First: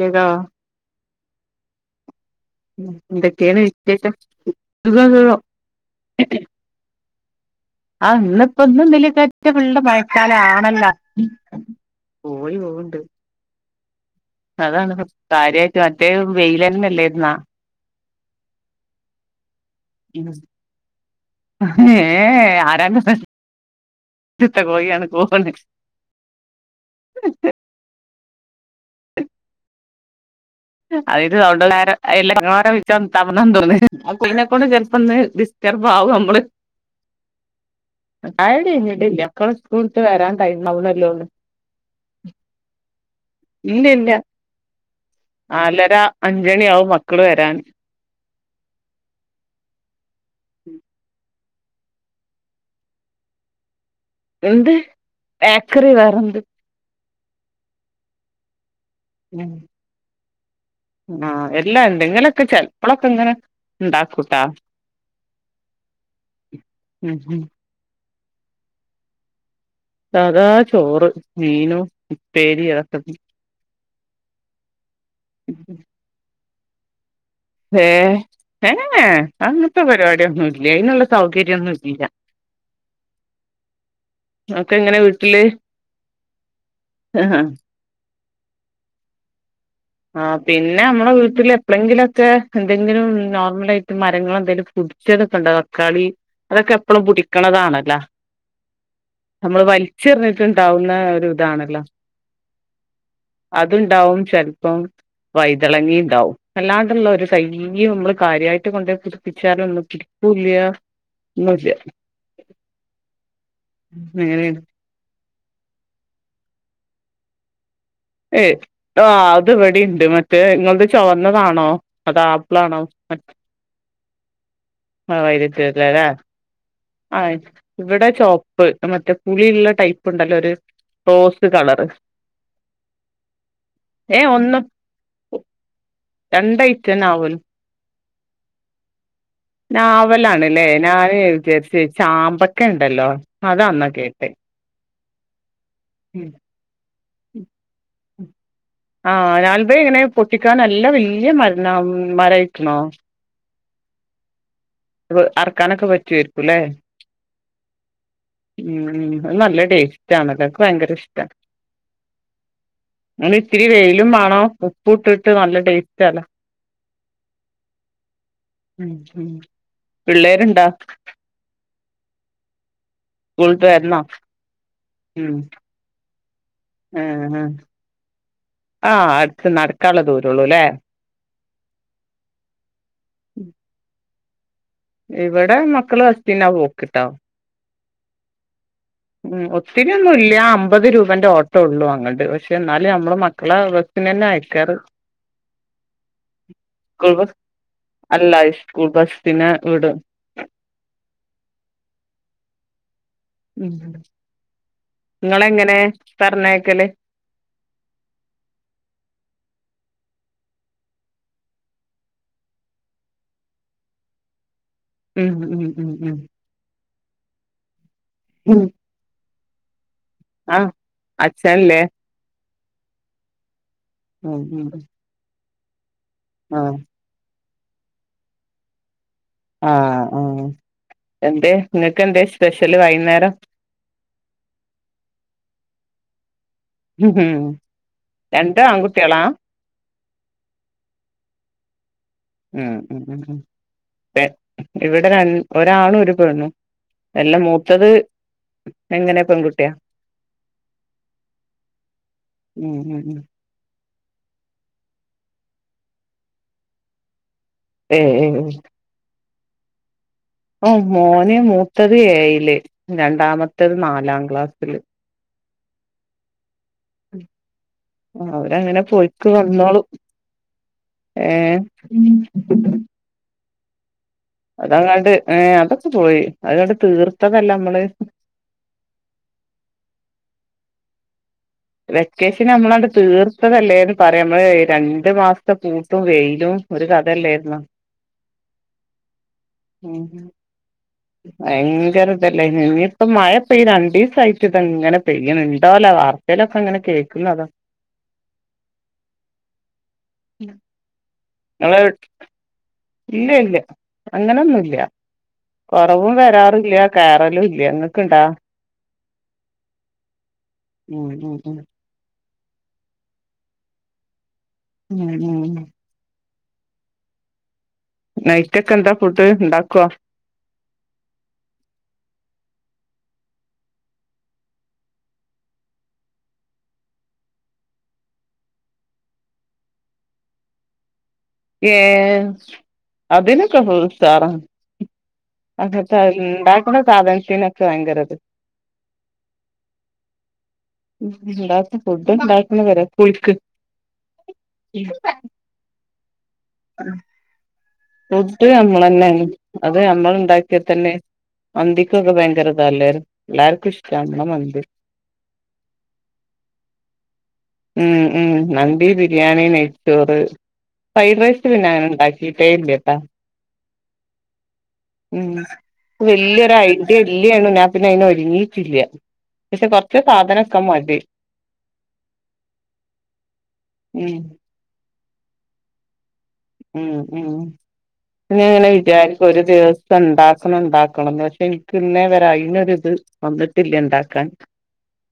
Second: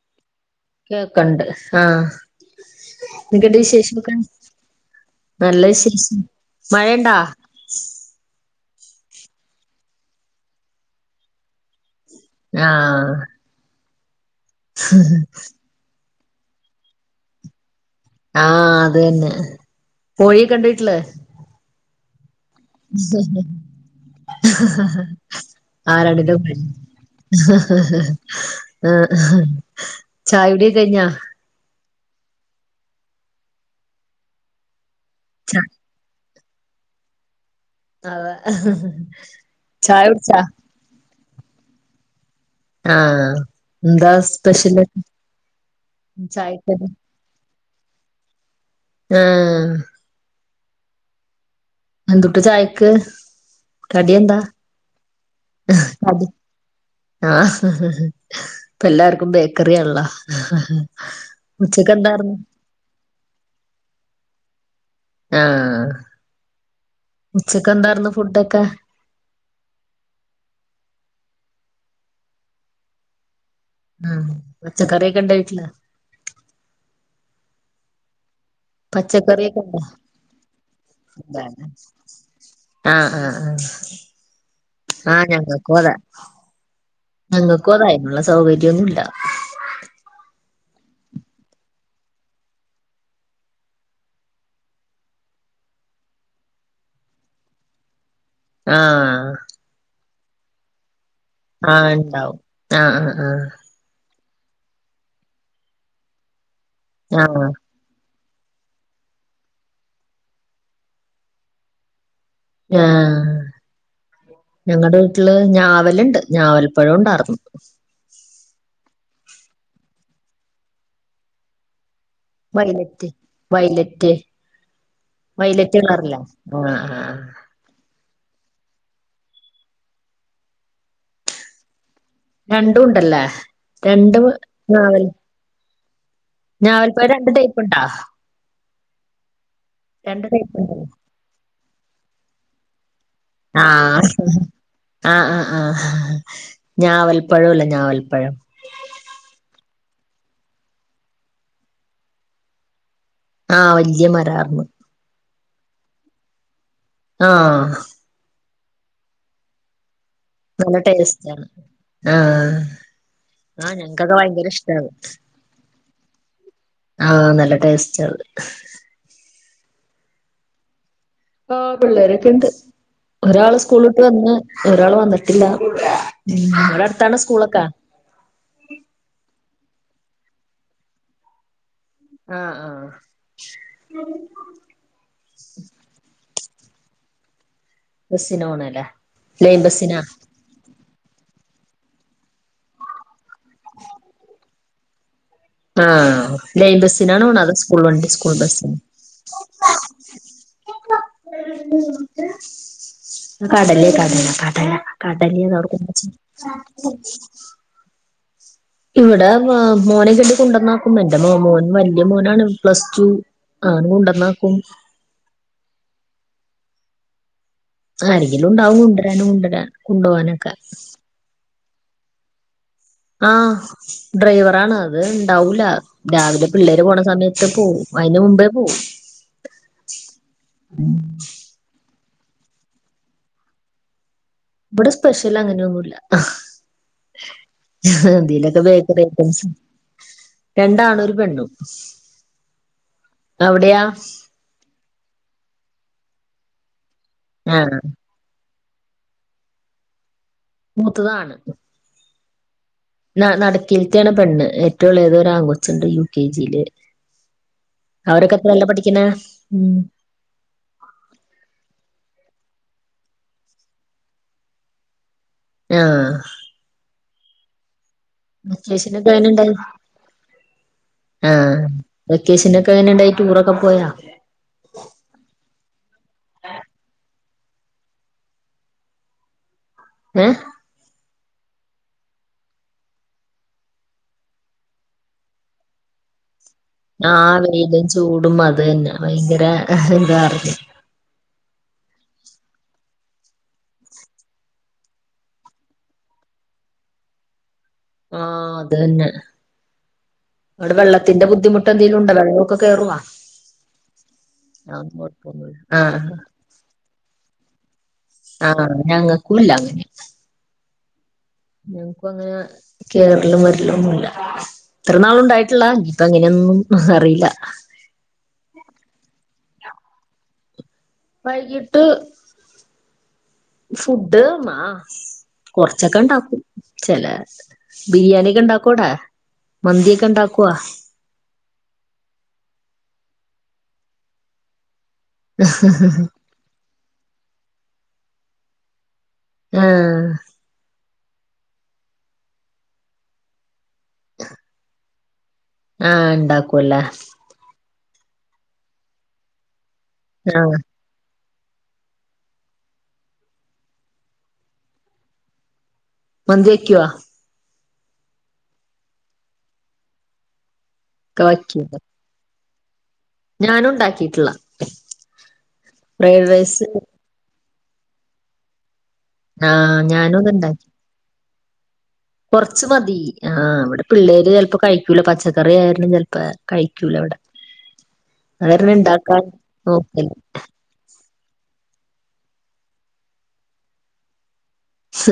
കേക്കാവോ കേക്കണ്ട് ആ ന്തക്കെയൊണ്ട് എന്തൊക്കെയാണ് വിശേഷം വിശേഷങ്ങളൊക്കെ സുഖം സുഖം നല്ല വിശേഷം മഴ ഇണ്ടാ? ആ ഇന്നിപ്പ ന്നും ന്നലേ കാറ്റ് ഫുള്ള് മഴക്കാലാണല്ല. പോയി പോവണ്ട്. ആഹ് അതാണ് കാര്യമായിട്ട് മറ്റേ വെയിലന്നെല്ലാരുന്നോ. ആ അത് തന്നെ പൊഴേ കണ്ടീട്ടില്ലേ? ആരാണത് ഹ ഹ ആരാണ്ടിൻന്റുപ്പെ. ഹ് ഹ് ആ [unintelligible] അന്ന് ഡിസ്റ്റർബാവുമ്മള്. അതെ ആടയിഞ്ഞിട്ടല്ല മക്കള സ്കൂൾട്ട് ചായ വരാൻ കുടിച്ചാ ടൈം ആവുന്നേള്ളൂ. ആ ഇല്ല ഇല്ല ന്താ സ്പെഷ്യല്? നാലര അഞ്ചണി ചായക്കടി ആവും മക്കള് വരാന്. ആ ഉം അന്തുട്ടാ ചായക്ക്? കടിയെന്താ എന്ത് ബേക്കറി കടി വേറെന്ത് ആഹ ഹ് ഹ് ഹ് ഇപ്പ ല്ലാർക്കും ഉം ബേക്കറിയാൺള്ള ആഹ് എല്ലാ ണ്ട് ങ്ങനൊക്കെ ചെലപ്പോളൊക്കെ ഇങ്ങനെ ണ്ടാക്കൂട്ടാ. ആഹ ഉം ഉം ഉച്ചക്ക് എന്താർന്നു ഫുഡൊക്കെ.? അതാ ചോറ് മീനും ഉപ്പേരി [unintelligible] ആ പച്ചക്കറിക്കെ ഇണ്ട വീട്ടില്.? വേ.. ഏ എ പച്ചക്കറിയൊക്കെ അങ്ങത്തെ ഉണ്ടോ പരിപാടിയൊന്നുല്ല്യെ അയ്നുള്ള സൗകര്യന്നും ഇല്ല. ആഹ് ആഹ് ഒക്കെ ഇങ്ങനെ ആഹ ആഹ വീട്ടില് ഞങ്ങക്കുതെ. ആഹ് ഞങ്ങൾക്കു അതായിനുള്ള സൗകര്യൊന്നുല്ല. ആഹ് പിന്നെ മ്മളെ വീട്ടില് എപ്പളെങ്കിലുക്കെ എന്തെങ്കിലും നോർമലയിട്ട് മരങ്ങൾ എന്തെങ്കിലും പടിച്ചതൊക്കെണ്ട.? അക്കാളി അതൊക്കെ എപ്പളും പുടിക്കണതാണല്ല. ആഹ്. ചിറിഞ്ഞിട്ടാണ്ടാവുല്ലെ രു ഇതാണല്ലോ ആഹ് ഉണ്ടാവും ആഹ് ആഹ് അത്ണ്ടാവും. ചെൽപ്പം വൈതളങ്ങി ണ്ടാവും എല്ലാണ്ട്ള്ള ഒരു ആഹ് ആഹ് തൈയ്യുമ്മള് കാര്യയിട്ട് കൊണ്ടെ പിടിപ്പിച്ചാലൊന്നും കിട്ടൂല്ല്യ ന്നുല്ല്യ. ആ.... അങ്ങനെയാണ് ഞങ്ങടെ [unintelligible] ഞാവല്ണ്ട് ഞാവൽപ്പഴോ ഒണ്ടാർന്ന്. ഏയ് ആ അത് ഇവടിണ്ട് മറ്റേ ഇങ്ങൾത് ചോവന്നതാണോ.? അത് ആപ്പ്ളാണോ വൈലറ്റ് മ വൈലറ്റ് ആഹ [unintelligible] വൈലറ്റ് കളറില്ലേ ആഹ് ആഹ് ആ ഇവിടെ ചോപ്പ് മറ്റേ പുളിള്ള ടൈപ്പ് ണ്ടല്ലോ ഒരു റോസ് കളറ്. രണ്ടും ണ്ടല്ലേ ഏ രണ്ടും ഒന്ന് നാവൽ. ഞാവൽ രണ്ടൈറ്റന്നെ പയ ണ്ട് ആവോലോ ടൈപ്പ് ണ്ട...? നാവലാണ്ലെ ഉണ്ടല്ലേ ഞൻ വിചാരിച് ചാമ്പക്കെ ണ്ടല്ലോ ആ ആ ആ ആ ഞാവൽ പ്പഴോല്ല ഞാവൽ പഴം അൽബ ഇങ്ങനെ പൊട്ടിക്കാനല്ല വല്യ മരണം മരായിക്ണോ.? ആ വല്ല്യ മരാർന്ന്. അറക്കാനോക്കെ വച്ചേർകുലെ.? ആ... ഉം അത് നല്ല ടേസ്റ്റ് ആണല്ലോ. ക് നല്ല വയങ്കര ഇഷ്ട. ടേസ്റ്റാണ് ആഹ് [unintelligible] ഇത്തിരി ആഹ് വെയിലും ഞങ്ങക്കൊക്കെ മാണം ഭയങ്കര ഉപ്പു ട്ട് ട്ട് നല്ല ടേസ്റ്റ് ല്ല. ആ നല്ല ടെസ്റ്റത്. ഹ് പിള്ളേര്ണ്ടാ.? ഓ പിള്ളേരൊക്കെ ണ്ട്. ഒരാള് സ്കൂളിട്ട് സ്കൂള്ട്ട് വരണോ വന്ന് ഒരാള് ഉം വന്നിട്ടില്ല [unintelligible] ഇവടെ അടുത്താണോ സ്കൂളൊക്കാ.? ആ അടുത് നടക്കള്ള ദൂരോള്ളു ലെ..? ആ ആ ഇവിടെ മക്കള് [unintelligible] പോക്ക്‌ട്ടോ. ബസ്സിന ഓണെലെ? ഉം ഒത്തിരിന്നും ഇല്ല്യ അമ്പത് രൂപ [unintelligible] ഓട്ടോ ഉള്ളൂ അങ്ങട് പശെ ന്നാലും ഞമ്മള് മക്കളെ ബസിന് ന്നെ അയക്കാറ്. ആ ലൈൻ സ്കൂൾ ബസ്സിനണോ ണത് സ്കൂൾ വണ്ടി സ്കൂൾ ബസ്സ് പിന്നെ വീടോ.? [unintelligible] ന്ന് ഉം കടലേക്കാടല കടല കടലി നിങ്ങളെങ്ങനെ പറഞ്ഞയക്കല് [unintelligible] ഇവിടെ മോ മോനെ കണ്ടി കുണ്ടന്നാക്കുമ്പ എന്റെ മോ മോൻ വല്ല്യ മോനാണ് പ്ലസ് ടു. ആര് കുണ്ടന്നാക്കും.? ഉം ഉം ഉം ഉം ആരെങ്കിലും ഉം ഉണ്ടാവും കൊണ്ടരാനും കൊണ്ടുവരാൻ കൊണ്ടുപോകാനൊക്കെ തനേ ആ ഉം ഡ്രൈവറ ഉം ആണ് അത് ഉണ്ടാവൂല രാവിലെ ആഹ് പിള്ളേര് പോണ സമയത്ത് തു പോവും അയിന് മുമ്പേ പോവും ആ ആ എന്ത നിങ്ങക്ക് എന്ത സ്പെഷ്യല് വൈകുന്നേരം ഇവിടെ സ്പെഷ്യൽ അങ്ങനെയൊന്നുമില്ല ഉം എന്തലൊക്കെ രണ്ടും ബേക്കറി ആൺകുട്ടികളാ ഐറ്റംസ് രണ്ട ആണും ഒരു പെണ്ണും ഉം ഉം ഉം ഉം അവിടെയാ ഇവിടെ ഒരാ ആണും ഒരു പെണ്ണും എല്ല ആ മൂത്തത് എങ്ങനെ പെൺകുട്ടിയാ മൂത്തത ആണ് ഉം ഉം ഉം നടിക്കിലതോണ് പെണ്ണ് ഏറ്റവും ഇളതെ ഒരു ആണ്ണ് കൊച്ചുണ്ട യു കെ ജിയില് ഏഹ് അവരൊക്കെ ഏഹ് എത്രല്ല പഠിക്കണ ഉം ഓ മോന് മൂത്തത് ഏഴില് രണ്ടാമത്തത് നാലാം ക്ലാസ്സില് ആ അവരങ്ങനെ വെക്കേഷനൊക്കെ പോയിക്ക് എങ്ങനെ ഉണ്ടായി വന്നോളും ഏ ആ പോയ അതാങ്ങണ്ട് ഏ അതൊക്കെ പോയി അത കണ്ട് തീർ ഇത്തതല്ല നമ്മള് എ വെക്കേഷൻ നമ്മളണ്ട് തീർത്തതല്ലേന്ന് പറയാം നമ്മള് രണ്ടു മാസത്തെ പൂട്ടും വെയിലും. ഒരു ആ കഥയല്ലായിരുന്നോ വെയിലും ചൂടും അത് തന്നെ ഭയങ്കര ആ ഉം എന്താ പറയല്ല ഭയങ്കര ഇതല്ലേ ഇനിയിപ്പോ മഴ പെയ്യണ്ട രണ്ടു ദിവസയിട്ട് ഇതങ്ങനെ പെയ്യൻ നണ്ടോല വാർ എന്തലൊക്കെ അങ്ങനെ കേൾക്കുന്ന അത് ആ അത് തന്നെ അവിടെ വെള്ളത്തിന്റെ ബുദ്ധിമുട്ട് ഇങ്ങള് എന്തെങ്കിലും ഉണ്ടോ വെള്ളമൊക്കെ കേറ ഇല്ല ഇല്ല അങ്ങനൊന്നുമില്ല അതൊന്നും കുഴപ്പൊന്നുല്ല കൊറവും ആഹ് വരാറില്ല കേറലും ഇല്ല ഇങ്ങക്ക ഇണ്ടാ ഞങ്ങക്കുല്ല അങ്ങനെ ഉം ഉം ഉം ഞങ്ങക്കും അങ്ങനെ കേറാലും വരില്ലൊന്നുമില്ല ഇത്ര ഉം നാളും ഉണ്ടായിട്ടില്ല ഉം ഇ ഇപ്പ എങ്ങന എങ്ങന്നെനും അറിയില്ല നൈറ്റൊക്കെ എന്താ ഫുഡ് [unintelligible] വൈകിട്ട് ഫുഡ് മാസ് കൊറച്ചൊക്കെ ഇണ്ടാക്കും ചെല ബിരിയാണി ഒക്കെ ഇണ്ടാക്കു അവിടെ മന്തിയൊക്കെ ഇണ്ടാക്കുവാ ഏ അതിനൊക്കെ നമ്മൾ ഉസാറാ അതക്ക ഇണ്ടാക്കുന്ന സാധനത്തിനെക്ക് ഭയങ്കരത് ആഹ് ഉണ്ടാക്ക ഫുഡ് ഉണ്ടാക്കുന്ന വരാ ആഹ് ഉണ്ടാക്കൂല്ലേ [inaudible] നമ്മൾ തന്നെ അത് നമ്മൾ ആഹ് ഉണ്ടാക്കിയ തന്നെ മന്തിക്കൊക്കെ ഭയങ്കരതല്ലേ എല്ലാർക്കു ഇഷ്ടണ് മന്തി മന്തി വേക്കുവോ ഉം ഉം മന്തി ബിരിയാണി നെയ്ച്ചോറ് ഫ്രൈഡ് ഒക്കെ റൈസ് വെക്കും പിന്നെ അങ്ങനെ ഉണ്ടാക്കി ഞാനും ഉണ്ടാക്കിയിട്ടില്ല. ഉം ഫ്രൈഡ് വലിയിരു റൈസ് ഐഡിയ ഇല്ലയാണ് ഞ പിന്നെ അതിന ഒരുങ്ങിട്ടില്ല പക്ഷെ ആഹ് കൊറച്ച് സാധനഓക്ക മതി കൊറച്ച മതി ആ് ഇവിടെ ഉം പിള്ളേര് ചിലപ്പോ കഴിക്കൂല പച്ചക്കറ ആായിരുന്നു ചെപ്പോ ഉ ഉ പിന്ന അത് ഇങ്ങനെ കാരണം ഇണ്ടാക്കാൻ വിചാരിക്കും ഒരു ദിവസം നോക്കല്. ഉണ്ടാക്കണംണ്ടാക്ക ക്കണന്ന പക്ഷെ എനിക്ക് ഇന്നെ വരെ അതിനൊ ഇത് വന്നിട്ടില്ല ഉണ്ടാക്കാൻ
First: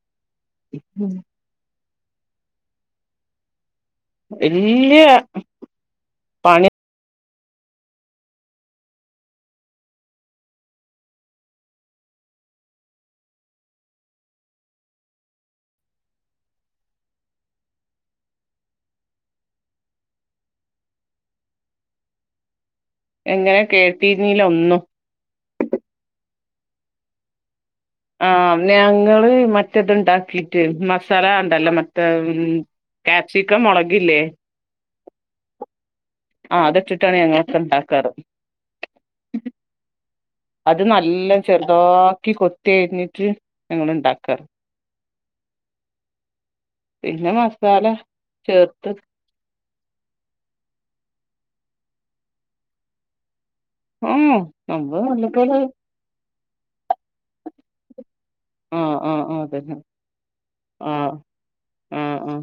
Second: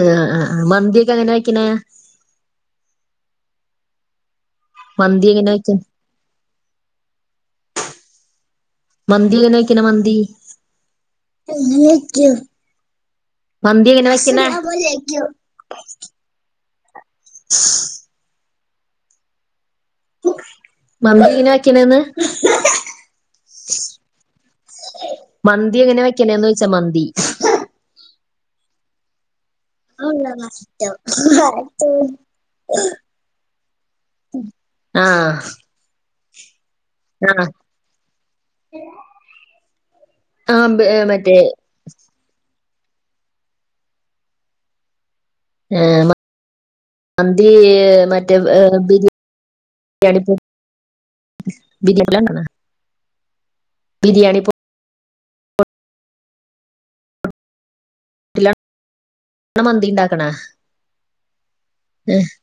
ആ മന്തിക്കെ എങ്ങനെ വക്കണ വല്യ വെക്ക പണി മന്തിയിലന്നെ വെക്കണ മന്തി മന്തി എങ്ങനെ [unintelligible] മമ്മി ഇനെ ആക്കണന്ന് ഇങ്ങനെ കേട്ടിരുന്നില്ല ഒന്നും മന്തി എങ്ങനെ വെക്കണന്ന് ചോച്ചാ മന്തി ആ് ഞങ്ങള് മറ്റ മറ്റത്ണ്ടാക്കിട്ട് മസാല ഉണ്ടല്ല മറ്റ കാക്പ്സിക്കം മുളകില്ലേ ആഹ ആ അതൊച്ചിട്ടാണ് ഞങ്ങൊക്കെ ഉണ്ടാക്കാറ് അത് ആഹ് നല്ല മറ്റേ ചെറുതോാക്കി കൊത്തി കഴഞ്ഞിട്ട് ഞങ്ങ ഇണ്ടാക്കാറ് ഏ പിന്നെ നതി മസാല മറ്റേ ചേർത്ത് ബിയാരിയാണിപ്പോ വിജയക്കലാണ് ആഹ നമ്മ വണ്ടിപ്പത് പൊടിയിലാണ് ആഹ ആഹ് ആഹതന്നെ മന്തി ഉണ്ടാക്കണ ആഹ ആഹ ആഹ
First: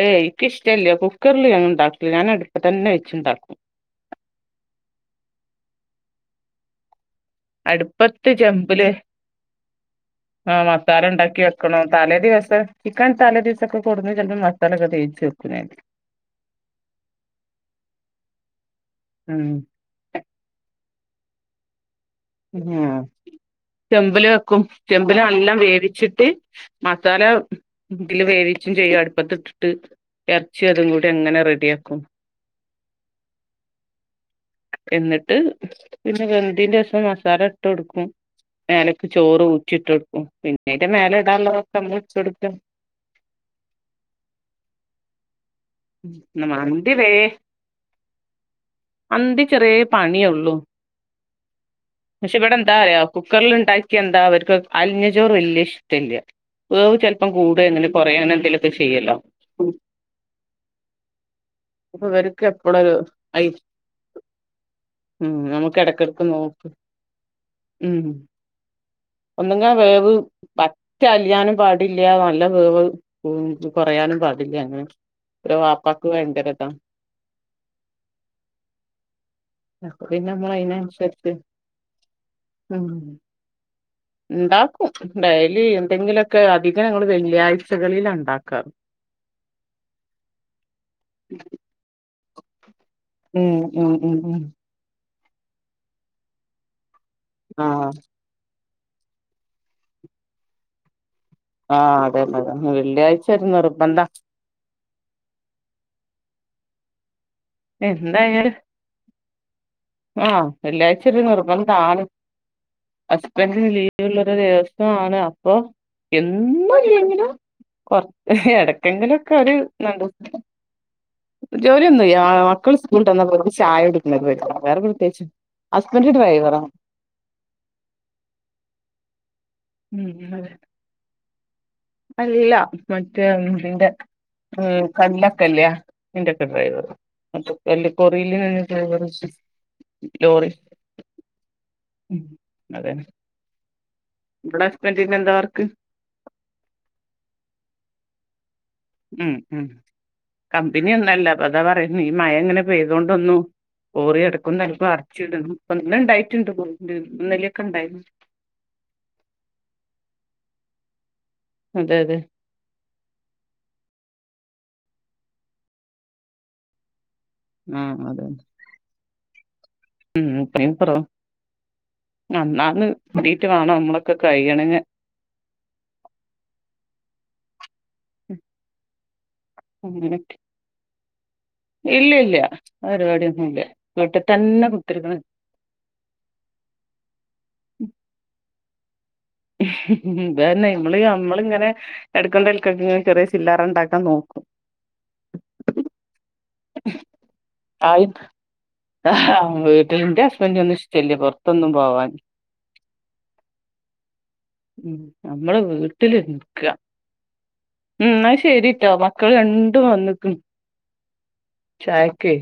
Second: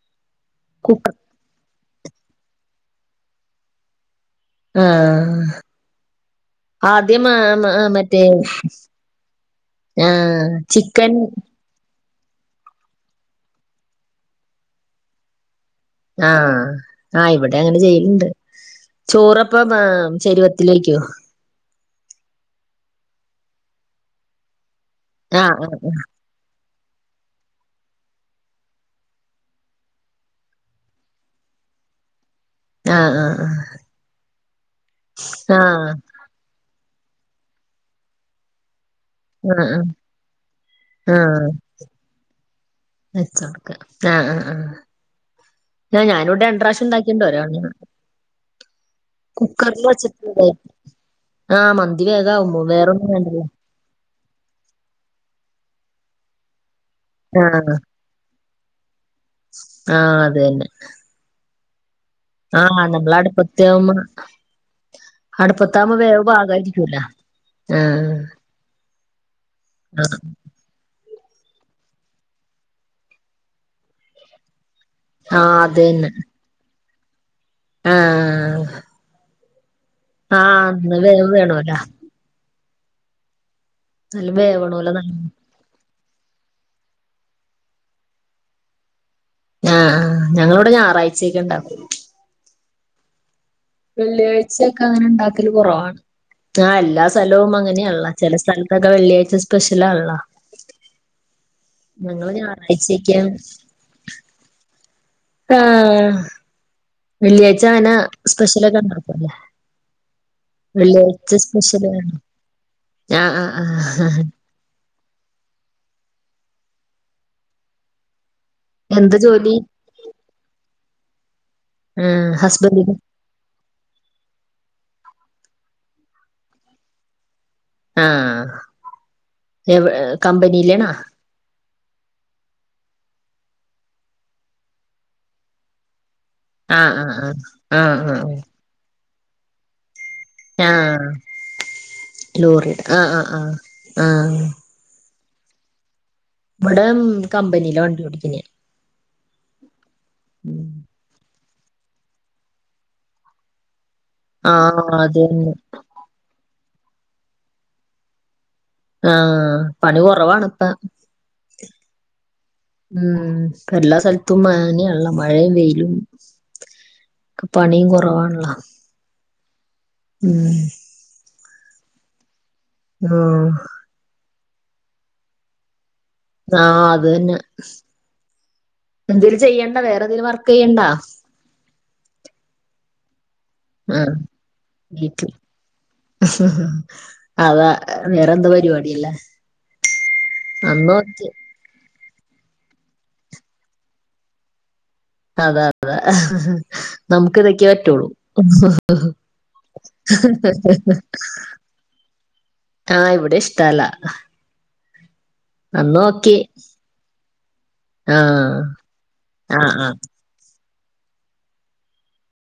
ഏയ് എിക്ക ഇഷ്ടല്ല കുക്കർ കുക്കറിില് ഞ ഉണ്ടാക്കല ഞാൻ അടുപ്പ തന്നെ വെച്ചുണ്ടാക്കും ആഹ ആ ആദ്യ ആ ആ മറ്റേ അടുപ്പത്ത് ചെമ്പില് ആഹ ചിക്കൻ താലേ ദിവസം ചിക്കൻ താലേ ദിവസൊക്കെ കൊടുുന്നു ചിലപ്പോ മസാല ഒക്കെ തേച്ച് വെക്കുന്ന ആഹ് ആഹ് ഇവിടെ അങ്ങനെ ചെയ്ലുണ്ട് ചോറപ്പ ഉം ചെരുവത്തിലേക്കോ ഉ ചെമ്പല വെക്കും ചെമ്പലും ആ എല്ലാം ആ വേവിച്ചിട്ട് മസാല എതില് വേവിച്ചും ചെയ്യും അടുപ്പത്തി ഇട്ടിട്ട് ഇറച്ചി അതും കൂടി അങ്ങനെ റെഡിയ ആാക്കും ആ ആ എന്നിട്ട് ആ ആ പിന്നെ ഗന്തീന്റെ ദിവസം മാസ ല ഇട്ട് എടുക്കും വല ചോറ് ആ ഊിട്ട കൊടുക്കും പിന്നീന്റെ മേല ഇടാന ഉുള്ളതൊക്കെ നമ്മ ഇ കൊടുക്ക നച്ചക്ക ആഹ ആ ആഹ ഞാനിവിടെ ഉം. എണ്ട്രാവശ്യം മന്തി വേ ഉണ്ടാക്കിണ്ട് ഒര മന്തി ചെറിയ കുൂക്കർന്ന ചട്ട പണിയൊള്ളൂ പക്ഷെ ഇവിടെ എന്താ പററയാ വേണ്ടല്ലോ കുക്കറൽ ഉണ്ടാക്കി എന്താ അവർക്ക് അലിഞ്ഞ ചോറും ഇല്ലേ പല്ല വവ് ചിലപ്പം കൂടനും കുറങ്ങനെ എന്തേലുമൊക്കെ ചെയ്യല്ലോ ആഹ അത് തന്നെ ഇപ്പൊ വെരക്ക് ആ എപ്പോരു നമ്മൾ അഐ അടുപ്പത്താവുമ്പോ ഉം നമുക്ക് അടുപ്പത്താവുമ്പോ വേവ് ഇടക്കിടക്ക് നോക്ക് പാകായിരിക്കൂല ഉം ആ ഒന്നങ്ക വേവ് ആഹ് ചലിയാനും പാടില്ല നല്ല വേവ് ഉ കുറയാനും പാടില്ല അങ്ങനെ ആഹ് ഒരു വാപ്പാക്ക് വേണ്ടരതാ ആഹ അപ്പൊ പിന്നെ നമ്മൾ ആഹ വ അയിനനുസരിച്ച് വേണല്ല ഉം ഉണ്ടാക്കും വേവണോല്ലോ നല്ല ഡലി എന്തെങ്കിലൊക്കെ അധികം ഞങ്ങള്ൾ വെള്ളിയാഴ്ചകളിൽ ഉണ്ടാക്കാറ് ആഹ് ആ് ഞങ്ങള ഇവിടെ ഞായറാഴ്ചയക്ക ഉണ്ടാവും ഉം ഉം ഉം ഉം വെള്ളിയാഴ്ചയൊക്കെ അങ്ങനെണ്ടാക്ക ക്കല് കുറവാണ് ആ എല്ലാ സലവും ആഹ് അങ്ങനെയാളള ചെല സ്ഥല ത്തൊക്കെ വെള്ളിയാഴ്ച സ്പെഷ്യലാള്ള ആഹ് അതെ അതെ വെള്ളിയാഴ്ചരുന്നുനിറിബന്താ ആ വെള്ളിയാഴ്ച അങ്ങനെ സ്പെഷ്യലൊക്കെ ഇണ്ടക്കല്ലേ ആ വെള്ളിയാഴ്ച ഒരു നിർബന്ധാണ് വേണം ആഹ് ഹസ്ബൻറിന് ആഹ് ലീവുള്ള ആഹ് ദിവ ആണ് അപ്പൊ എന്നുലെകിലും കൊറേ എന്താ എടക്കെങ്കിലൊക്കെ ജോലി ഒരു നന്ദു ജോലിയൊന്നുല്ല ആഹ് മക്കളൾ ഹസ്ബന്റിന് സ്കൂളട്ടന്നാ ചായ ഉടിക്ക് [unintelligible] വേറെ പ്രത്യേകിച്ച് ഹസ്ബൻഡ് ഡ്രൈവറാ ആഎ ഉം കമ്പനിയിലേണാ അല്ല മറ്റേ ഇംതിന്റെ ഉം കല്ലൊക്കെല്യേ എന്റെക്കെ ഡ്രൈവർ ആഹ് ആഹ് ആഹ് [unintelligible] ആഹ് കോറീല് [unintelligible] ഡ്രൈവറ് ലോറി ആ ഉം ലൂറി അതെന്നെ ആഹ് ആഹ് ആആ ഇഞ്ഞെന്താ വർക്ക് ഇവിടെ കമ്പനിയില വണ്ടി ഓടിക്കൽ ഉം ഉം കമ്പനി ഒന്നുംല്ല അതാ പറയ്ന്ന് ഈ മ യ ഇങ്ങനെ പെയ്തോണ്ട് ഒന്നും കോറി എടക്കും ആഹ് തലക്കും അടച്ചിട്ണ് അതന്നെ ഇപ്പൊ ഇന്ന് ഇണ്ടായിട്ട്ണ്ട് പോയിണ്ട് ഇന്നും ഇന്നലെക്കെ ഇണ്ടായ്ന്ന് ആ പണി കുറവാണ് ഇപ്പ അതെ അതെ ഉം എല്ലാ സല ത്തും അയാനെയാണല്ലോ മഴയും വെയിലും പണിയും ആഹ് അതെ കുറവാണല്ലോ ഉം [unintelligible] അന്നാന്ന് കിട്ടീട്ട് ആഹ് വാണം നമ്മളൊക്കെ കയ്യണെങ്ങെ ആഹ് അത് തന്നെ എന്തേലും ചെയ്യണ്ട അങ്ങനെ വേറെന്തേലും വർക്ക് ചെയ്യണ്ടാ ഇല്ല ഇല്ല പരിപാടിയൊന്നും ഇല്ല വീട്ട് തന്നെ കുത്തിരിക്ക്ണ് അത വേറെന്ത് പരിവാ ഇതന്നെ നമ്മള് ഓക്കെ നമ്മളിങ്ങനെ എടുക്കും തലക്കും ക്കൊക്കെെ ചെറിയ ചില്ലാറുണ്ടാക്കാൻ നോക്കും അതെ അതെ നമുക്ക് ഇതക്കെ ആയി പറ്റുള്ളൂ ഇപ്പ ഇൻക്ക് ഒന്നും ഇഷ്ടല്ല്യ പൊറത്തൊന്നും പോവാൻ ആഹ് ഇവിടി ഇഷ്ടല്ല ഉം നമ്മള് അന്ന് വീട്ടില് ഓക്കെ നിക്കാ ഉ ന്നാ ആഹ് ശരിട്ടോ മക്കൾ ആഹ് രണ്ടും ആഹ് വന്നിക്കു ചായകെ